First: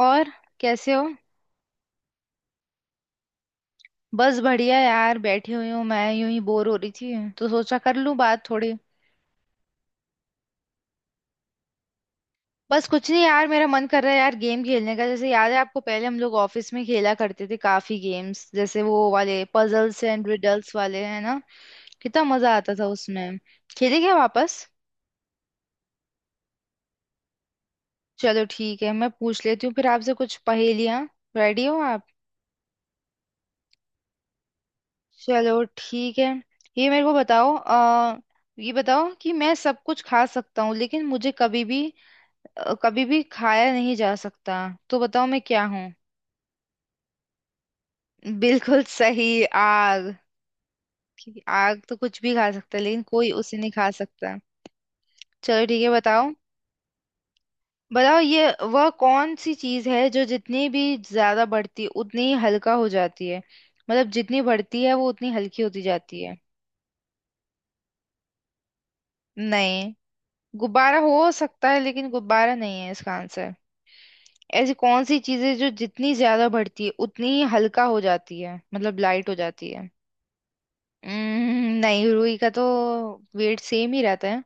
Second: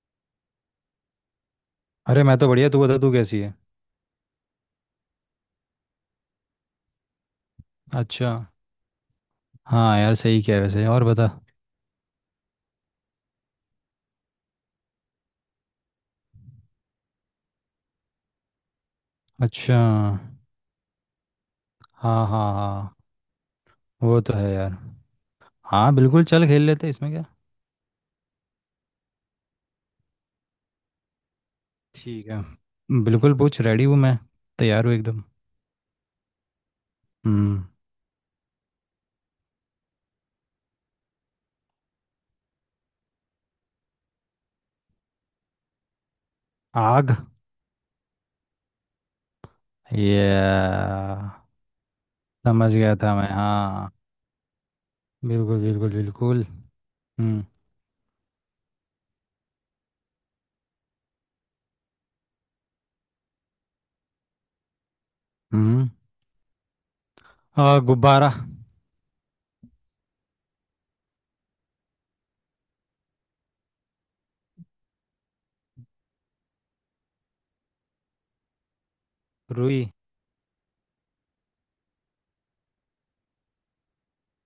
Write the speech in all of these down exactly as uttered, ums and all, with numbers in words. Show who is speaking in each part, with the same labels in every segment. Speaker 1: और कैसे हो।
Speaker 2: अरे मैं तो बढ़िया। तू बता तू कैसी है।
Speaker 1: बस बढ़िया यार बैठी हुई हूँ मैं यूं ही बोर हो रही थी तो सोचा कर लूँ
Speaker 2: अच्छा।
Speaker 1: बात थोड़ी।
Speaker 2: हाँ यार, सही क्या है वैसे। और बता।
Speaker 1: बस कुछ नहीं यार मेरा मन कर रहा है यार गेम खेलने का, जैसे याद है आपको पहले हम लोग ऑफिस में खेला करते थे काफी गेम्स, जैसे वो वाले
Speaker 2: अच्छा।
Speaker 1: पजल्स एंड रिडल्स वाले, है ना। कितना
Speaker 2: हाँ, हाँ,
Speaker 1: मजा आता था
Speaker 2: हाँ।
Speaker 1: उसमें। खेले क्या
Speaker 2: वो तो है
Speaker 1: वापस?
Speaker 2: यार। हाँ बिल्कुल, चल खेल लेते हैं, इसमें क्या।
Speaker 1: चलो ठीक है, मैं पूछ लेती हूँ फिर आपसे कुछ पहेलियाँ। रेडी हो आप?
Speaker 2: ठीक है। बिल्कुल पूछ, रेडी हूँ मैं। तैयार हूँ एकदम।
Speaker 1: चलो ठीक है। ये मेरे को बताओ
Speaker 2: हम्म।
Speaker 1: आ, ये बताओ कि मैं सब कुछ खा सकता हूँ लेकिन मुझे कभी भी अ, कभी भी खाया नहीं जा सकता। तो बताओ मैं क्या हूँ?
Speaker 2: आग।
Speaker 1: बिल्कुल सही। आग।
Speaker 2: ये।
Speaker 1: कि आग तो कुछ भी खा
Speaker 2: समझ
Speaker 1: सकता है
Speaker 2: गया
Speaker 1: लेकिन
Speaker 2: था मैं,
Speaker 1: कोई उसे नहीं खा
Speaker 2: हाँ।
Speaker 1: सकता।
Speaker 2: बिल्कुल,
Speaker 1: चलो ठीक है,
Speaker 2: बिल्कुल,
Speaker 1: बताओ।
Speaker 2: बिल्कुल। हम्म।
Speaker 1: बताओ ये। वह कौन सी चीज है जो जितनी भी ज्यादा बढ़ती है उतनी ही हल्का हो जाती है। मतलब जितनी बढ़ती है वो उतनी हल्की होती
Speaker 2: हम्म।
Speaker 1: जाती है।
Speaker 2: आ, गुब्बारा।
Speaker 1: नहीं। गुब्बारा हो सकता है लेकिन गुब्बारा नहीं है इसका आंसर। ऐसी कौन सी चीजें जो जितनी ज्यादा बढ़ती है उतनी ही हल्का हो जाती है, मतलब लाइट हो जाती
Speaker 2: रुई।
Speaker 1: है। हम्म, नहीं, रुई का तो वेट सेम ही रहता है।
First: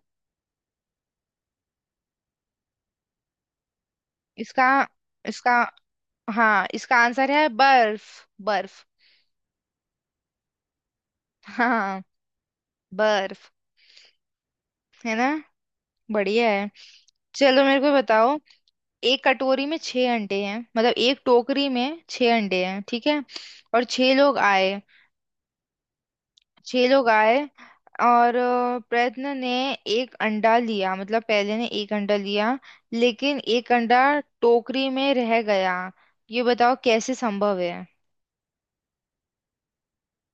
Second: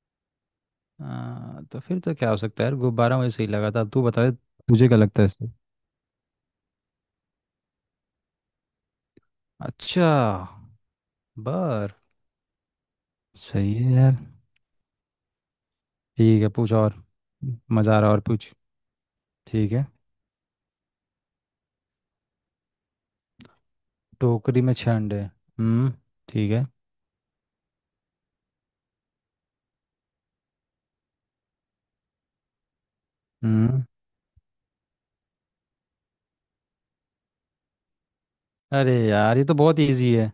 Speaker 2: आ, तो फिर तो क्या हो सकता है यार? गुब्बारा मुझे सही लगा था, अब तू बता दे।
Speaker 1: इसका
Speaker 2: तुझे क्या लगता है इससे?
Speaker 1: इसका हाँ, इसका आंसर है बर्फ। बर्फ।
Speaker 2: अच्छा। बर
Speaker 1: हाँ। बर्फ।
Speaker 2: सही है यार।
Speaker 1: है ना।
Speaker 2: ठीक
Speaker 1: बढ़िया
Speaker 2: है,
Speaker 1: है।
Speaker 2: पूछ और।
Speaker 1: चलो मेरे को
Speaker 2: मज़ा आ रहा है, और
Speaker 1: बताओ।
Speaker 2: पूछ।
Speaker 1: एक कटोरी
Speaker 2: ठीक
Speaker 1: में
Speaker 2: है।
Speaker 1: छह अंडे हैं, मतलब एक टोकरी में छह अंडे हैं, ठीक है। और छह लोग
Speaker 2: टोकरी में
Speaker 1: आए।
Speaker 2: छह अंडे। हम्म। ठीक है।
Speaker 1: छह लोग आए। और अ, प्रयत्न ने एक अंडा लिया, मतलब पहले ने एक अंडा लिया। लेकिन एक
Speaker 2: हम्म।
Speaker 1: अंडा टोकरी में रह गया। ये बताओ कैसे संभव है?
Speaker 2: अरे यार, ये तो बहुत इजी है।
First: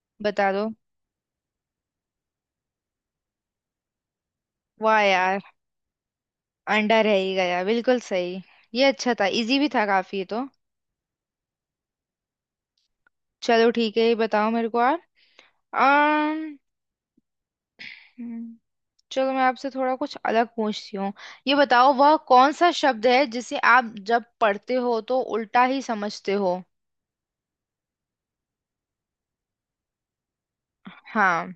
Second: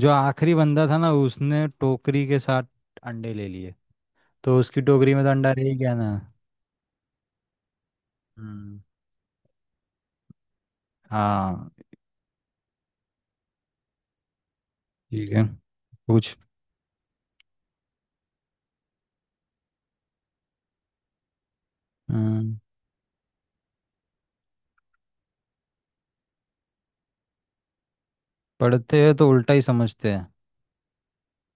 Speaker 2: जो
Speaker 1: बता
Speaker 2: आखिरी
Speaker 1: दो।
Speaker 2: बंदा था ना, उसने टोकरी के साथ अंडे ले लिए। तो उसकी
Speaker 1: वाह
Speaker 2: टोकरी में तो
Speaker 1: यार।
Speaker 2: अंडा रह ही गया ना।
Speaker 1: अंडा रह ही गया, बिल्कुल सही।
Speaker 2: हम्म।
Speaker 1: ये अच्छा था, इजी भी था काफी ये तो।
Speaker 2: हाँ।
Speaker 1: चलो ठीक है, ये बताओ मेरे को यार।
Speaker 2: ठीक है। पूछ।
Speaker 1: अम्म, हम्म, चलो मैं आपसे थोड़ा कुछ अलग पूछती हूँ। ये बताओ वह कौन
Speaker 2: हम्म।
Speaker 1: सा शब्द है जिसे आप जब पढ़ते हो तो उल्टा ही समझते हो?
Speaker 2: पढ़ते हैं तो उल्टा ही समझते हैं?
Speaker 1: हाँ।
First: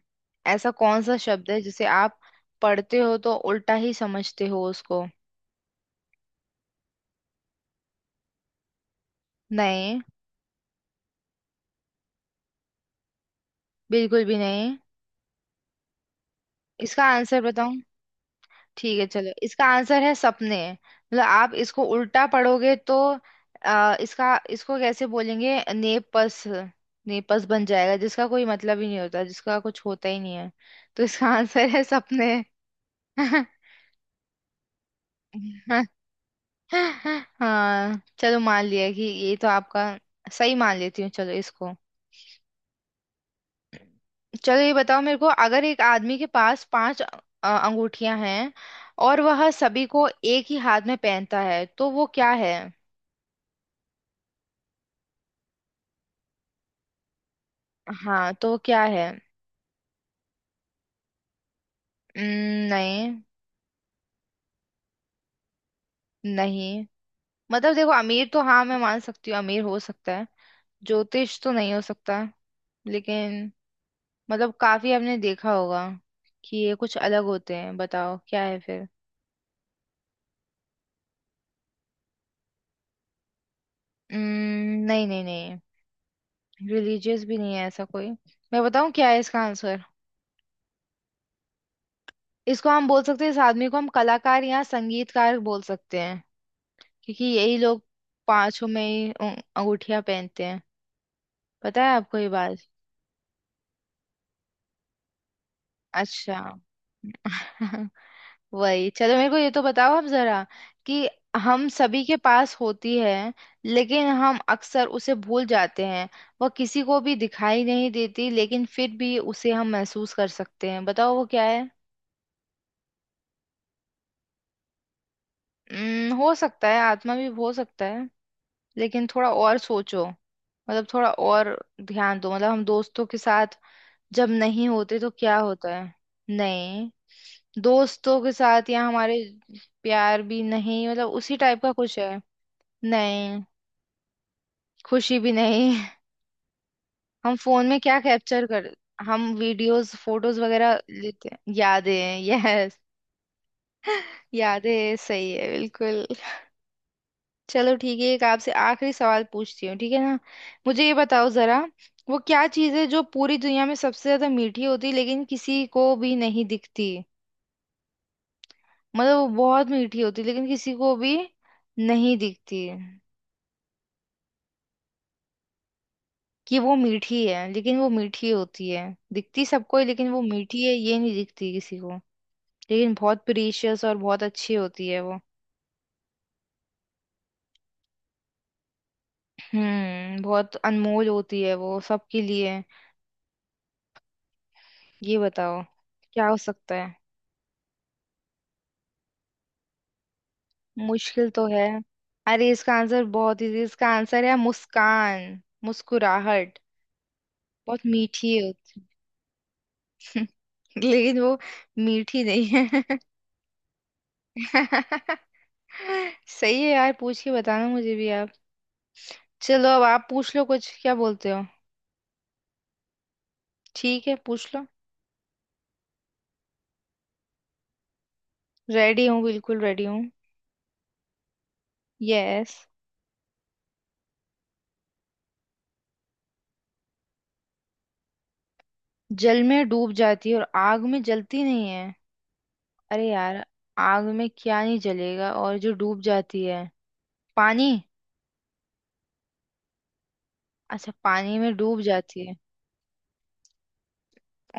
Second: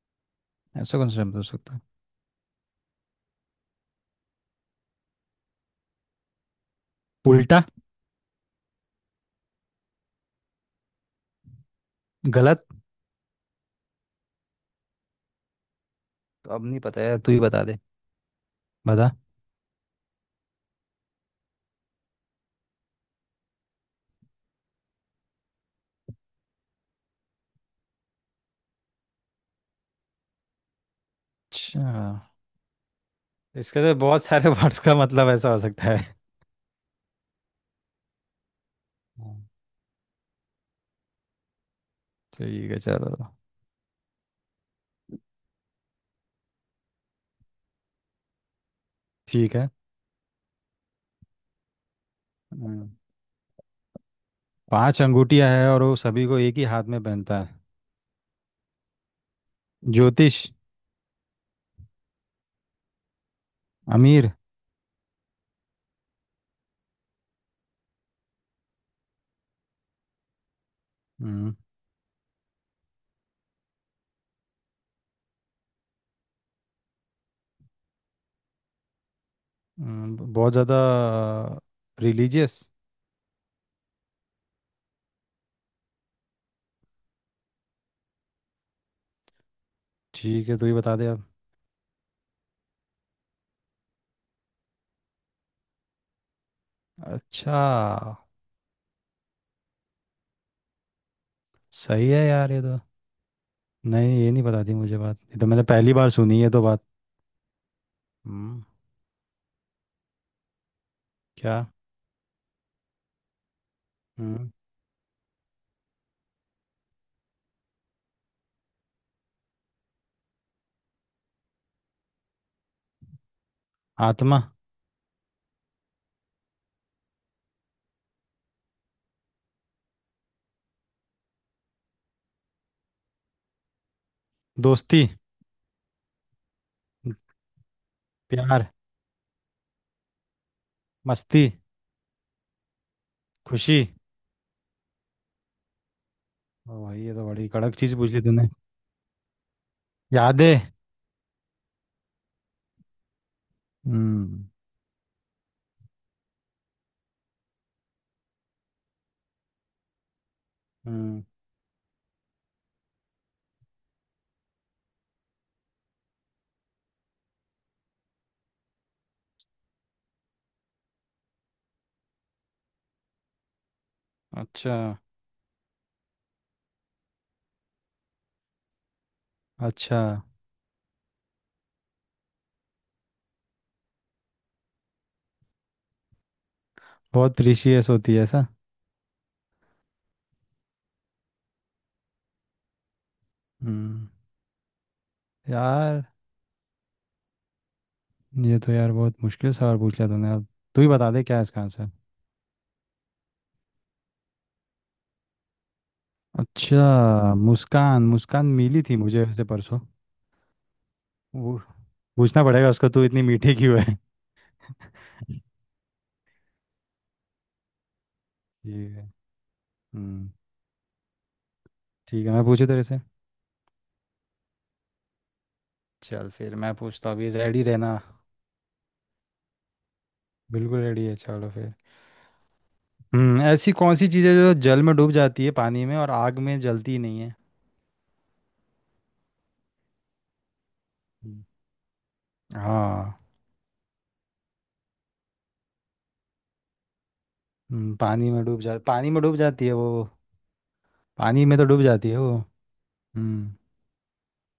Speaker 1: ऐसा
Speaker 2: ऐसा
Speaker 1: कौन
Speaker 2: कौन सा
Speaker 1: सा
Speaker 2: शब्द हो
Speaker 1: शब्द है
Speaker 2: सकता है?
Speaker 1: जिसे आप पढ़ते हो तो उल्टा ही समझते हो उसको?
Speaker 2: उल्टा।
Speaker 1: नहीं।
Speaker 2: गलत।
Speaker 1: बिल्कुल भी नहीं।
Speaker 2: तो अब नहीं पता
Speaker 1: इसका
Speaker 2: यार, तू
Speaker 1: आंसर
Speaker 2: ही बता
Speaker 1: बताओ।
Speaker 2: दे।
Speaker 1: ठीक है
Speaker 2: बता।
Speaker 1: चलो, इसका आंसर है सपने। मतलब आप इसको उल्टा पढ़ोगे तो आ, इसका इसको कैसे बोलेंगे, नेपस। नेपस बन जाएगा, जिसका कोई मतलब ही नहीं होता, जिसका कुछ होता ही नहीं है। तो इसका आंसर है
Speaker 2: अच्छा।
Speaker 1: सपने।
Speaker 2: इसके तो बहुत सारे वर्ड्स का मतलब ऐसा हो सकता है।
Speaker 1: हाँ चलो, मान लिया कि ये
Speaker 2: हाँ।
Speaker 1: तो आपका, सही मान लेती हूँ चलो इसको।
Speaker 2: ठीक है चलो।
Speaker 1: चलो ये बताओ मेरे को, अगर एक आदमी के पास पांच अ- अंगूठियां हैं और वह
Speaker 2: ठीक है।
Speaker 1: सभी को एक ही हाथ में पहनता है, तो वो क्या है?
Speaker 2: हम्म, पांच अंगूठियां है और वो सभी को एक ही हाथ में पहनता है।
Speaker 1: हाँ तो क्या है?
Speaker 2: ज्योतिष।
Speaker 1: उम्म, नहीं,
Speaker 2: अमीर।
Speaker 1: नहीं। मतलब देखो, अमीर तो हाँ मैं मान सकती हूँ, अमीर हो सकता है। ज्योतिष तो
Speaker 2: हम्म।
Speaker 1: नहीं हो सकता। लेकिन मतलब काफी आपने देखा होगा कि ये कुछ अलग होते हैं, बताओ क्या है फिर।
Speaker 2: हम्म, बहुत ज़्यादा। रिलीजियस।
Speaker 1: उम्म, नहीं, नहीं, नहीं। रिलीजियस भी नहीं है ऐसा कोई। मैं बताऊँ क्या है इसका आंसर?
Speaker 2: ठीक है, तू ही बता दे अब।
Speaker 1: इसको हम बोल सकते हैं, इस आदमी को हम कलाकार या संगीतकार बोल सकते हैं, क्योंकि
Speaker 2: अच्छा।
Speaker 1: यही लोग पांचों में ही अंगूठिया पहनते हैं। पता है
Speaker 2: सही
Speaker 1: आपको
Speaker 2: है
Speaker 1: ये
Speaker 2: यार,
Speaker 1: बात?
Speaker 2: ये तो। नहीं, ये नहीं पता थी मुझे बात, ये तो मैंने पहली बार सुनी
Speaker 1: अच्छा।
Speaker 2: है तो बात। हम्म,
Speaker 1: वही, चलो मेरे को ये तो बताओ आप जरा, कि
Speaker 2: क्या?
Speaker 1: हम सभी के पास होती है लेकिन हम
Speaker 2: हम्म,
Speaker 1: अक्सर उसे भूल जाते हैं। वह किसी को भी दिखाई नहीं देती लेकिन फिर भी उसे हम महसूस कर सकते हैं, बताओ वो क्या है?
Speaker 2: आत्मा।
Speaker 1: उम्म, हो सकता है, आत्मा भी हो सकता है। लेकिन थोड़ा और सोचो, मतलब थोड़ा और ध्यान दो। मतलब हम दोस्तों के साथ जब नहीं होते
Speaker 2: दोस्ती।
Speaker 1: तो क्या होता है? नहीं। दोस्तों के
Speaker 2: प्यार।
Speaker 1: साथ या हमारे। प्यार भी नहीं, मतलब उसी
Speaker 2: मस्ती।
Speaker 1: टाइप का कुछ है। नहीं।
Speaker 2: खुशी।
Speaker 1: खुशी भी नहीं।
Speaker 2: ओ भाई, ये तो
Speaker 1: हम
Speaker 2: बड़ी
Speaker 1: फोन
Speaker 2: कड़क
Speaker 1: में
Speaker 2: चीज
Speaker 1: क्या
Speaker 2: पूछ ली
Speaker 1: कैप्चर
Speaker 2: तूने।
Speaker 1: कर, हम वीडियोस फोटोज
Speaker 2: यादें।
Speaker 1: वगैरह लेते हैं, यादें। यस।
Speaker 2: हम्म।
Speaker 1: यादें, सही है बिल्कुल। चलो ठीक है, एक आपसे आखिरी सवाल पूछती हूँ, ठीक है ना? मुझे ये
Speaker 2: हम्म।
Speaker 1: बताओ जरा। वो क्या चीज़ है जो पूरी दुनिया में सबसे ज्यादा मीठी होती है लेकिन किसी को भी नहीं दिखती? मतलब वो बहुत मीठी होती है लेकिन किसी को भी नहीं दिखती।
Speaker 2: अच्छा।
Speaker 1: कि वो मीठी है, लेकिन वो मीठी होती है, दिखती सबको है
Speaker 2: अच्छा।
Speaker 1: लेकिन वो मीठी है ये नहीं दिखती किसी को। लेकिन बहुत प्रीशियस और बहुत अच्छी होती है वो।
Speaker 2: बहुत प्रीशियस होती है ऐसा?
Speaker 1: हम्म बहुत अनमोल होती है वो सबके लिए।
Speaker 2: हम्म।
Speaker 1: ये बताओ
Speaker 2: यार।
Speaker 1: क्या हो सकता है?
Speaker 2: ये तो यार बहुत मुश्किल सवाल पूछ लिया तूने अब। तू ही बता दे
Speaker 1: मुश्किल
Speaker 2: क्या है
Speaker 1: तो
Speaker 2: इसका
Speaker 1: है।
Speaker 2: आंसर।
Speaker 1: अरे इसका आंसर बहुत इजी, इसका आंसर है मुस्कान, मुस्कुराहट।
Speaker 2: अच्छा,
Speaker 1: बहुत
Speaker 2: मुस्कान।
Speaker 1: मीठी
Speaker 2: मुस्कान मिली
Speaker 1: होती
Speaker 2: थी मुझे वैसे परसों।
Speaker 1: लेकिन वो
Speaker 2: वो।
Speaker 1: मीठी
Speaker 2: पूछना
Speaker 1: नहीं
Speaker 2: पड़ेगा
Speaker 1: है।
Speaker 2: उसको, तू इतनी मीठी क्यों है?
Speaker 1: सही है यार, पूछ के बताना मुझे भी आप।
Speaker 2: ठीक है।
Speaker 1: चलो अब आप
Speaker 2: हम्म।
Speaker 1: पूछ लो कुछ, क्या बोलते हो?
Speaker 2: ठीक है, मैं पूछू तेरे से।
Speaker 1: ठीक है पूछ लो।
Speaker 2: चल फिर मैं पूछता हूँ, अभी रेडी रहना।
Speaker 1: रेडी हूँ, बिल्कुल रेडी हूँ।
Speaker 2: बिल्कुल रेडी है, चलो फिर।
Speaker 1: यस।
Speaker 2: हम्म ऐसी कौन सी चीज़ है जो जल में डूब जाती है, पानी में, और आग में जलती नहीं है?
Speaker 1: जल में डूब जाती है और आग में जलती
Speaker 2: हम्म।
Speaker 1: नहीं है। अरे
Speaker 2: हाँ।
Speaker 1: यार। आग में क्या नहीं जलेगा और जो डूब जाती है, पानी।
Speaker 2: हम्म, पानी में डूब जा पानी में डूब जाती है वो।
Speaker 1: अच्छा, पानी
Speaker 2: पानी
Speaker 1: में
Speaker 2: में तो
Speaker 1: डूब
Speaker 2: डूब जाती है
Speaker 1: जाती है
Speaker 2: वो। हम्म।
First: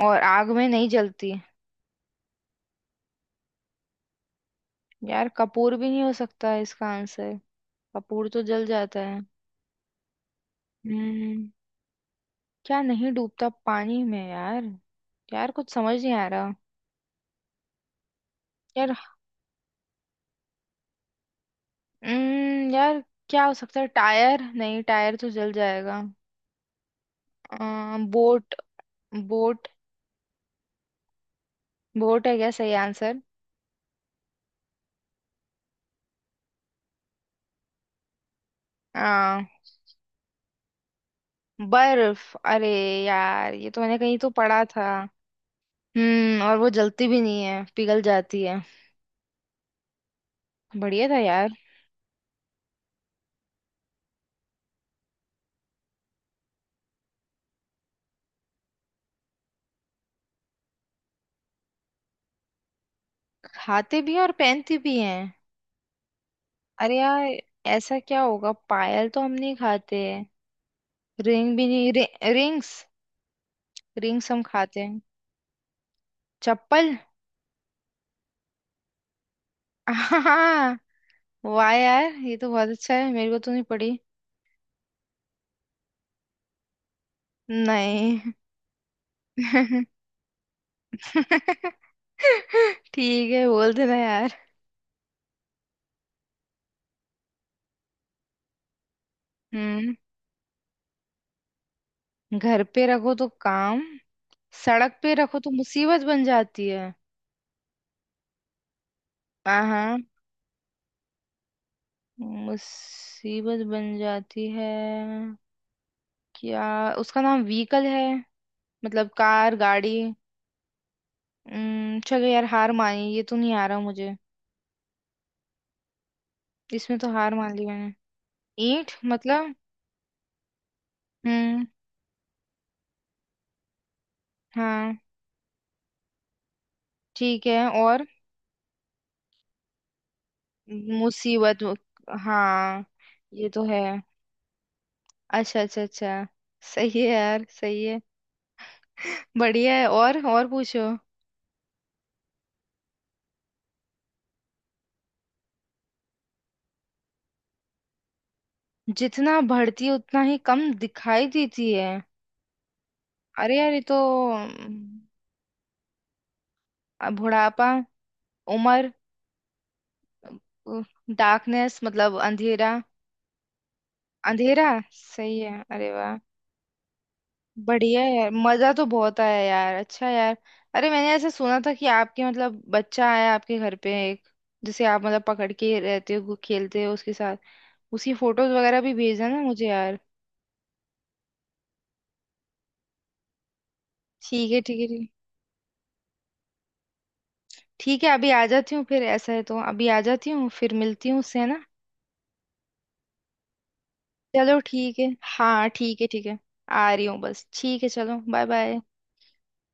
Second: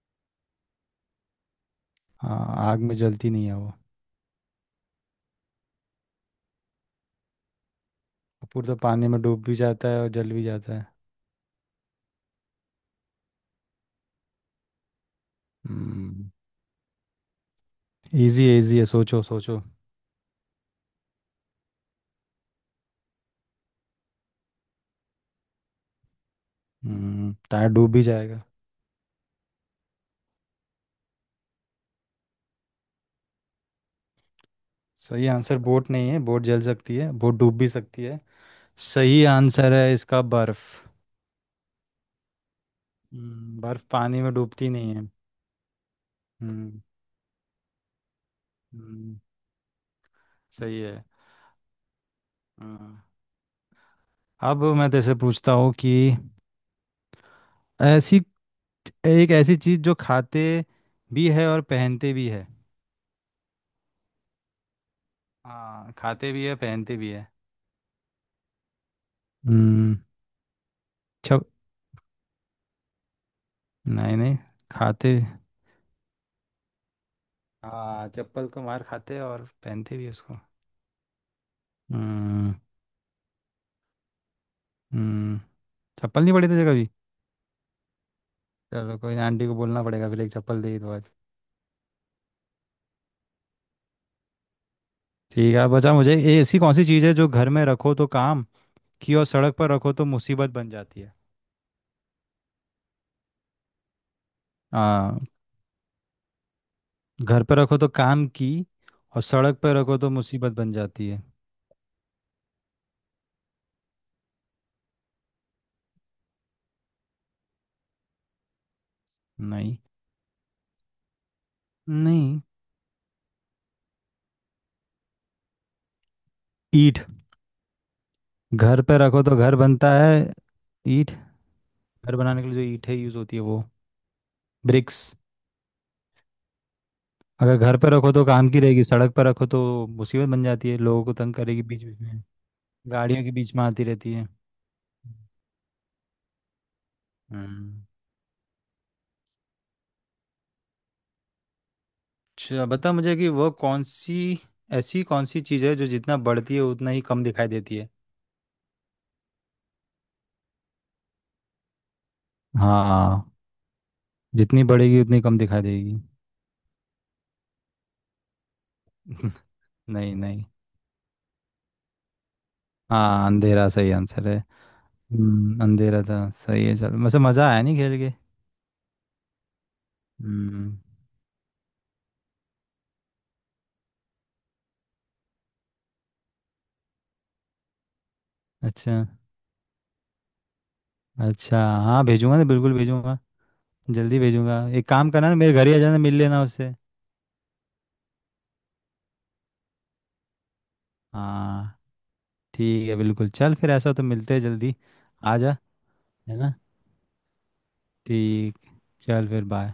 Speaker 1: और आग में नहीं जलती।
Speaker 2: हाँ, आग में जलती नहीं है वो।
Speaker 1: यार कपूर भी नहीं हो सकता है इसका आंसर? कपूर तो
Speaker 2: कपूर
Speaker 1: जल
Speaker 2: तो
Speaker 1: जाता
Speaker 2: पानी
Speaker 1: है।
Speaker 2: में डूब भी जाता है और जल भी जाता है।
Speaker 1: हम्म। क्या नहीं डूबता पानी में यार? यार कुछ समझ नहीं आ
Speaker 2: हम्म।
Speaker 1: रहा
Speaker 2: इजी है, इजी है,
Speaker 1: यार।
Speaker 2: सोचो सोचो।
Speaker 1: हम्म यार क्या हो सकता है? टायर, नहीं टायर तो जल जाएगा।
Speaker 2: हम्म टायर डूब
Speaker 1: अ,
Speaker 2: भी जाएगा।
Speaker 1: बोट। बोट। बोट है क्या सही?
Speaker 2: सही आंसर बोट नहीं है, बोट जल सकती है, बोट डूब भी सकती है। सही
Speaker 1: आंसर
Speaker 2: आंसर है इसका बर्फ।
Speaker 1: बर्फ। अरे यार
Speaker 2: हम्म,
Speaker 1: ये तो
Speaker 2: बर्फ
Speaker 1: मैंने कहीं
Speaker 2: पानी
Speaker 1: तो
Speaker 2: में
Speaker 1: पढ़ा
Speaker 2: डूबती
Speaker 1: था।
Speaker 2: नहीं है।
Speaker 1: हम्म और वो
Speaker 2: हम्म।
Speaker 1: जलती भी नहीं है, पिघल जाती है।
Speaker 2: हम्म। सही है।
Speaker 1: बढ़िया था यार।
Speaker 2: हाँ। अब मैं तेरे से पूछता हूँ कि ऐसी एक ऐसी चीज जो खाते भी है और पहनते भी है।
Speaker 1: खाते भी हैं और पहनते भी हैं।
Speaker 2: हाँ, खाते भी है,
Speaker 1: अरे
Speaker 2: पहनते भी
Speaker 1: यार।
Speaker 2: है।
Speaker 1: ऐसा क्या होगा, पायल तो हम नहीं
Speaker 2: हम्म।
Speaker 1: खाते।
Speaker 2: छप
Speaker 1: रिंग भी नहीं, रि, रिंग्स।
Speaker 2: नहीं,
Speaker 1: रिंग्स
Speaker 2: नहीं।
Speaker 1: हम खाते हैं।
Speaker 2: खाते।
Speaker 1: चप्पल।
Speaker 2: हाँ, चप्पल को मार खाते हैं और पहनते भी है उसको।
Speaker 1: हाँ। वाह यार ये तो
Speaker 2: हम्म।
Speaker 1: बहुत अच्छा है, मेरे को तो नहीं पड़ी।
Speaker 2: हम्म। चप्पल नहीं पड़ी तुझे कभी?
Speaker 1: नहीं।
Speaker 2: चलो कोई ना, आंटी को बोलना पड़ेगा फिर, एक चप्पल दे दो आज।
Speaker 1: ठीक है, बोल देना यार।
Speaker 2: ठीक है। बचा मुझे ए, ऐसी कौन सी चीज़ है जो घर में रखो तो काम की, और सड़क पर रखो
Speaker 1: हम्म।
Speaker 2: तो मुसीबत बन जाती है?
Speaker 1: घर पे रखो तो काम, सड़क पे
Speaker 2: हाँ,
Speaker 1: रखो तो मुसीबत बन जाती है।
Speaker 2: घर पर रखो तो काम की, और सड़क
Speaker 1: हाँ
Speaker 2: पर
Speaker 1: हाँ।
Speaker 2: रखो तो मुसीबत बन जाती है।
Speaker 1: मुसीबत बन जाती है, क्या? उसका नाम व्हीकल है, मतलब कार,
Speaker 2: नहीं।
Speaker 1: गाड़ी। उम्म, चलो
Speaker 2: नहीं।
Speaker 1: यार हार मानी, ये तो नहीं आ रहा मुझे। इसमें
Speaker 2: ईंट
Speaker 1: तो हार मान ली मैंने।
Speaker 2: घर
Speaker 1: ईंट
Speaker 2: पे रखो तो
Speaker 1: मतलब।
Speaker 2: घर बनता है। ईंट।
Speaker 1: हम्म।
Speaker 2: घर बनाने के लिए जो ईंट है, यूज होती है वो।
Speaker 1: हाँ।
Speaker 2: ब्रिक्स।
Speaker 1: ठीक
Speaker 2: अगर
Speaker 1: है।
Speaker 2: घर पे
Speaker 1: और
Speaker 2: रखो तो काम की रहेगी, सड़क पर रखो तो मुसीबत बन जाती है, लोगों को तंग करेगी
Speaker 1: मुसीबत।
Speaker 2: बीच बीच में।
Speaker 1: हाँ।
Speaker 2: गाड़ियों के
Speaker 1: ये
Speaker 2: बीच
Speaker 1: तो
Speaker 2: में
Speaker 1: है।
Speaker 2: आती रहती है।
Speaker 1: अच्छा अच्छा अच्छा। सही है यार, सही
Speaker 2: हम्म।
Speaker 1: है। बढ़िया है। और और पूछो।
Speaker 2: अच्छा बता मुझे कि वो कौन सी ऐसी कौन सी चीज़ है जो जितना बढ़ती है उतना ही कम दिखाई देती है?
Speaker 1: जितना बढ़ती है उतना ही कम दिखाई देती है।
Speaker 2: हाँ।
Speaker 1: अरे यार ये तो
Speaker 2: जितनी
Speaker 1: अम,
Speaker 2: बढ़ेगी उतनी कम दिखाई देगी।
Speaker 1: अ, बुढ़ापा, उम्र।
Speaker 2: नहीं, नहीं।
Speaker 1: डार्कनेस, मतलब अंधेरा।
Speaker 2: हाँ, अंधेरा सही आंसर है।
Speaker 1: अंधेरा, सही है,
Speaker 2: हम्म,
Speaker 1: अरे
Speaker 2: अंधेरा
Speaker 1: वाह।
Speaker 2: था। सही है। चल वैसे मज़ा आया नहीं खेल
Speaker 1: बढ़िया
Speaker 2: के?
Speaker 1: है यार, मजा तो बहुत आया यार। अच्छा यार,
Speaker 2: हम्म।
Speaker 1: अरे मैंने ऐसा सुना था कि आपके मतलब बच्चा आया आपके घर पे एक, जिसे आप मतलब पकड़ के रहते हो, खेलते हो उसके साथ, उसकी फोटोज वगैरह भी
Speaker 2: अच्छा।
Speaker 1: भेजना ना मुझे यार।
Speaker 2: अच्छा, हाँ भेजूंगा ना, बिल्कुल भेजूंगा। जल्दी
Speaker 1: ठीक है,
Speaker 2: भेजूंगा,
Speaker 1: ठीक है,
Speaker 2: एक
Speaker 1: ठीक है।
Speaker 2: काम करना ना, मेरे घर ही आ जाना, मिल लेना उससे।
Speaker 1: ठीक है, अभी आ जाती हूँ फिर, ऐसा है तो अभी आ जाती हूँ फिर, मिलती हूँ उससे, है ना?
Speaker 2: हाँ। ठीक है बिल्कुल, चल फिर ऐसा हो तो मिलते हैं
Speaker 1: चलो
Speaker 2: जल्दी।
Speaker 1: ठीक है।
Speaker 2: आ जा।
Speaker 1: हाँ ठीक है, ठीक
Speaker 2: है
Speaker 1: है।
Speaker 2: ना?
Speaker 1: आ रही हूँ बस, ठीक है, चलो, बाय
Speaker 2: ठीक।
Speaker 1: बाय।
Speaker 2: चल फिर बाय।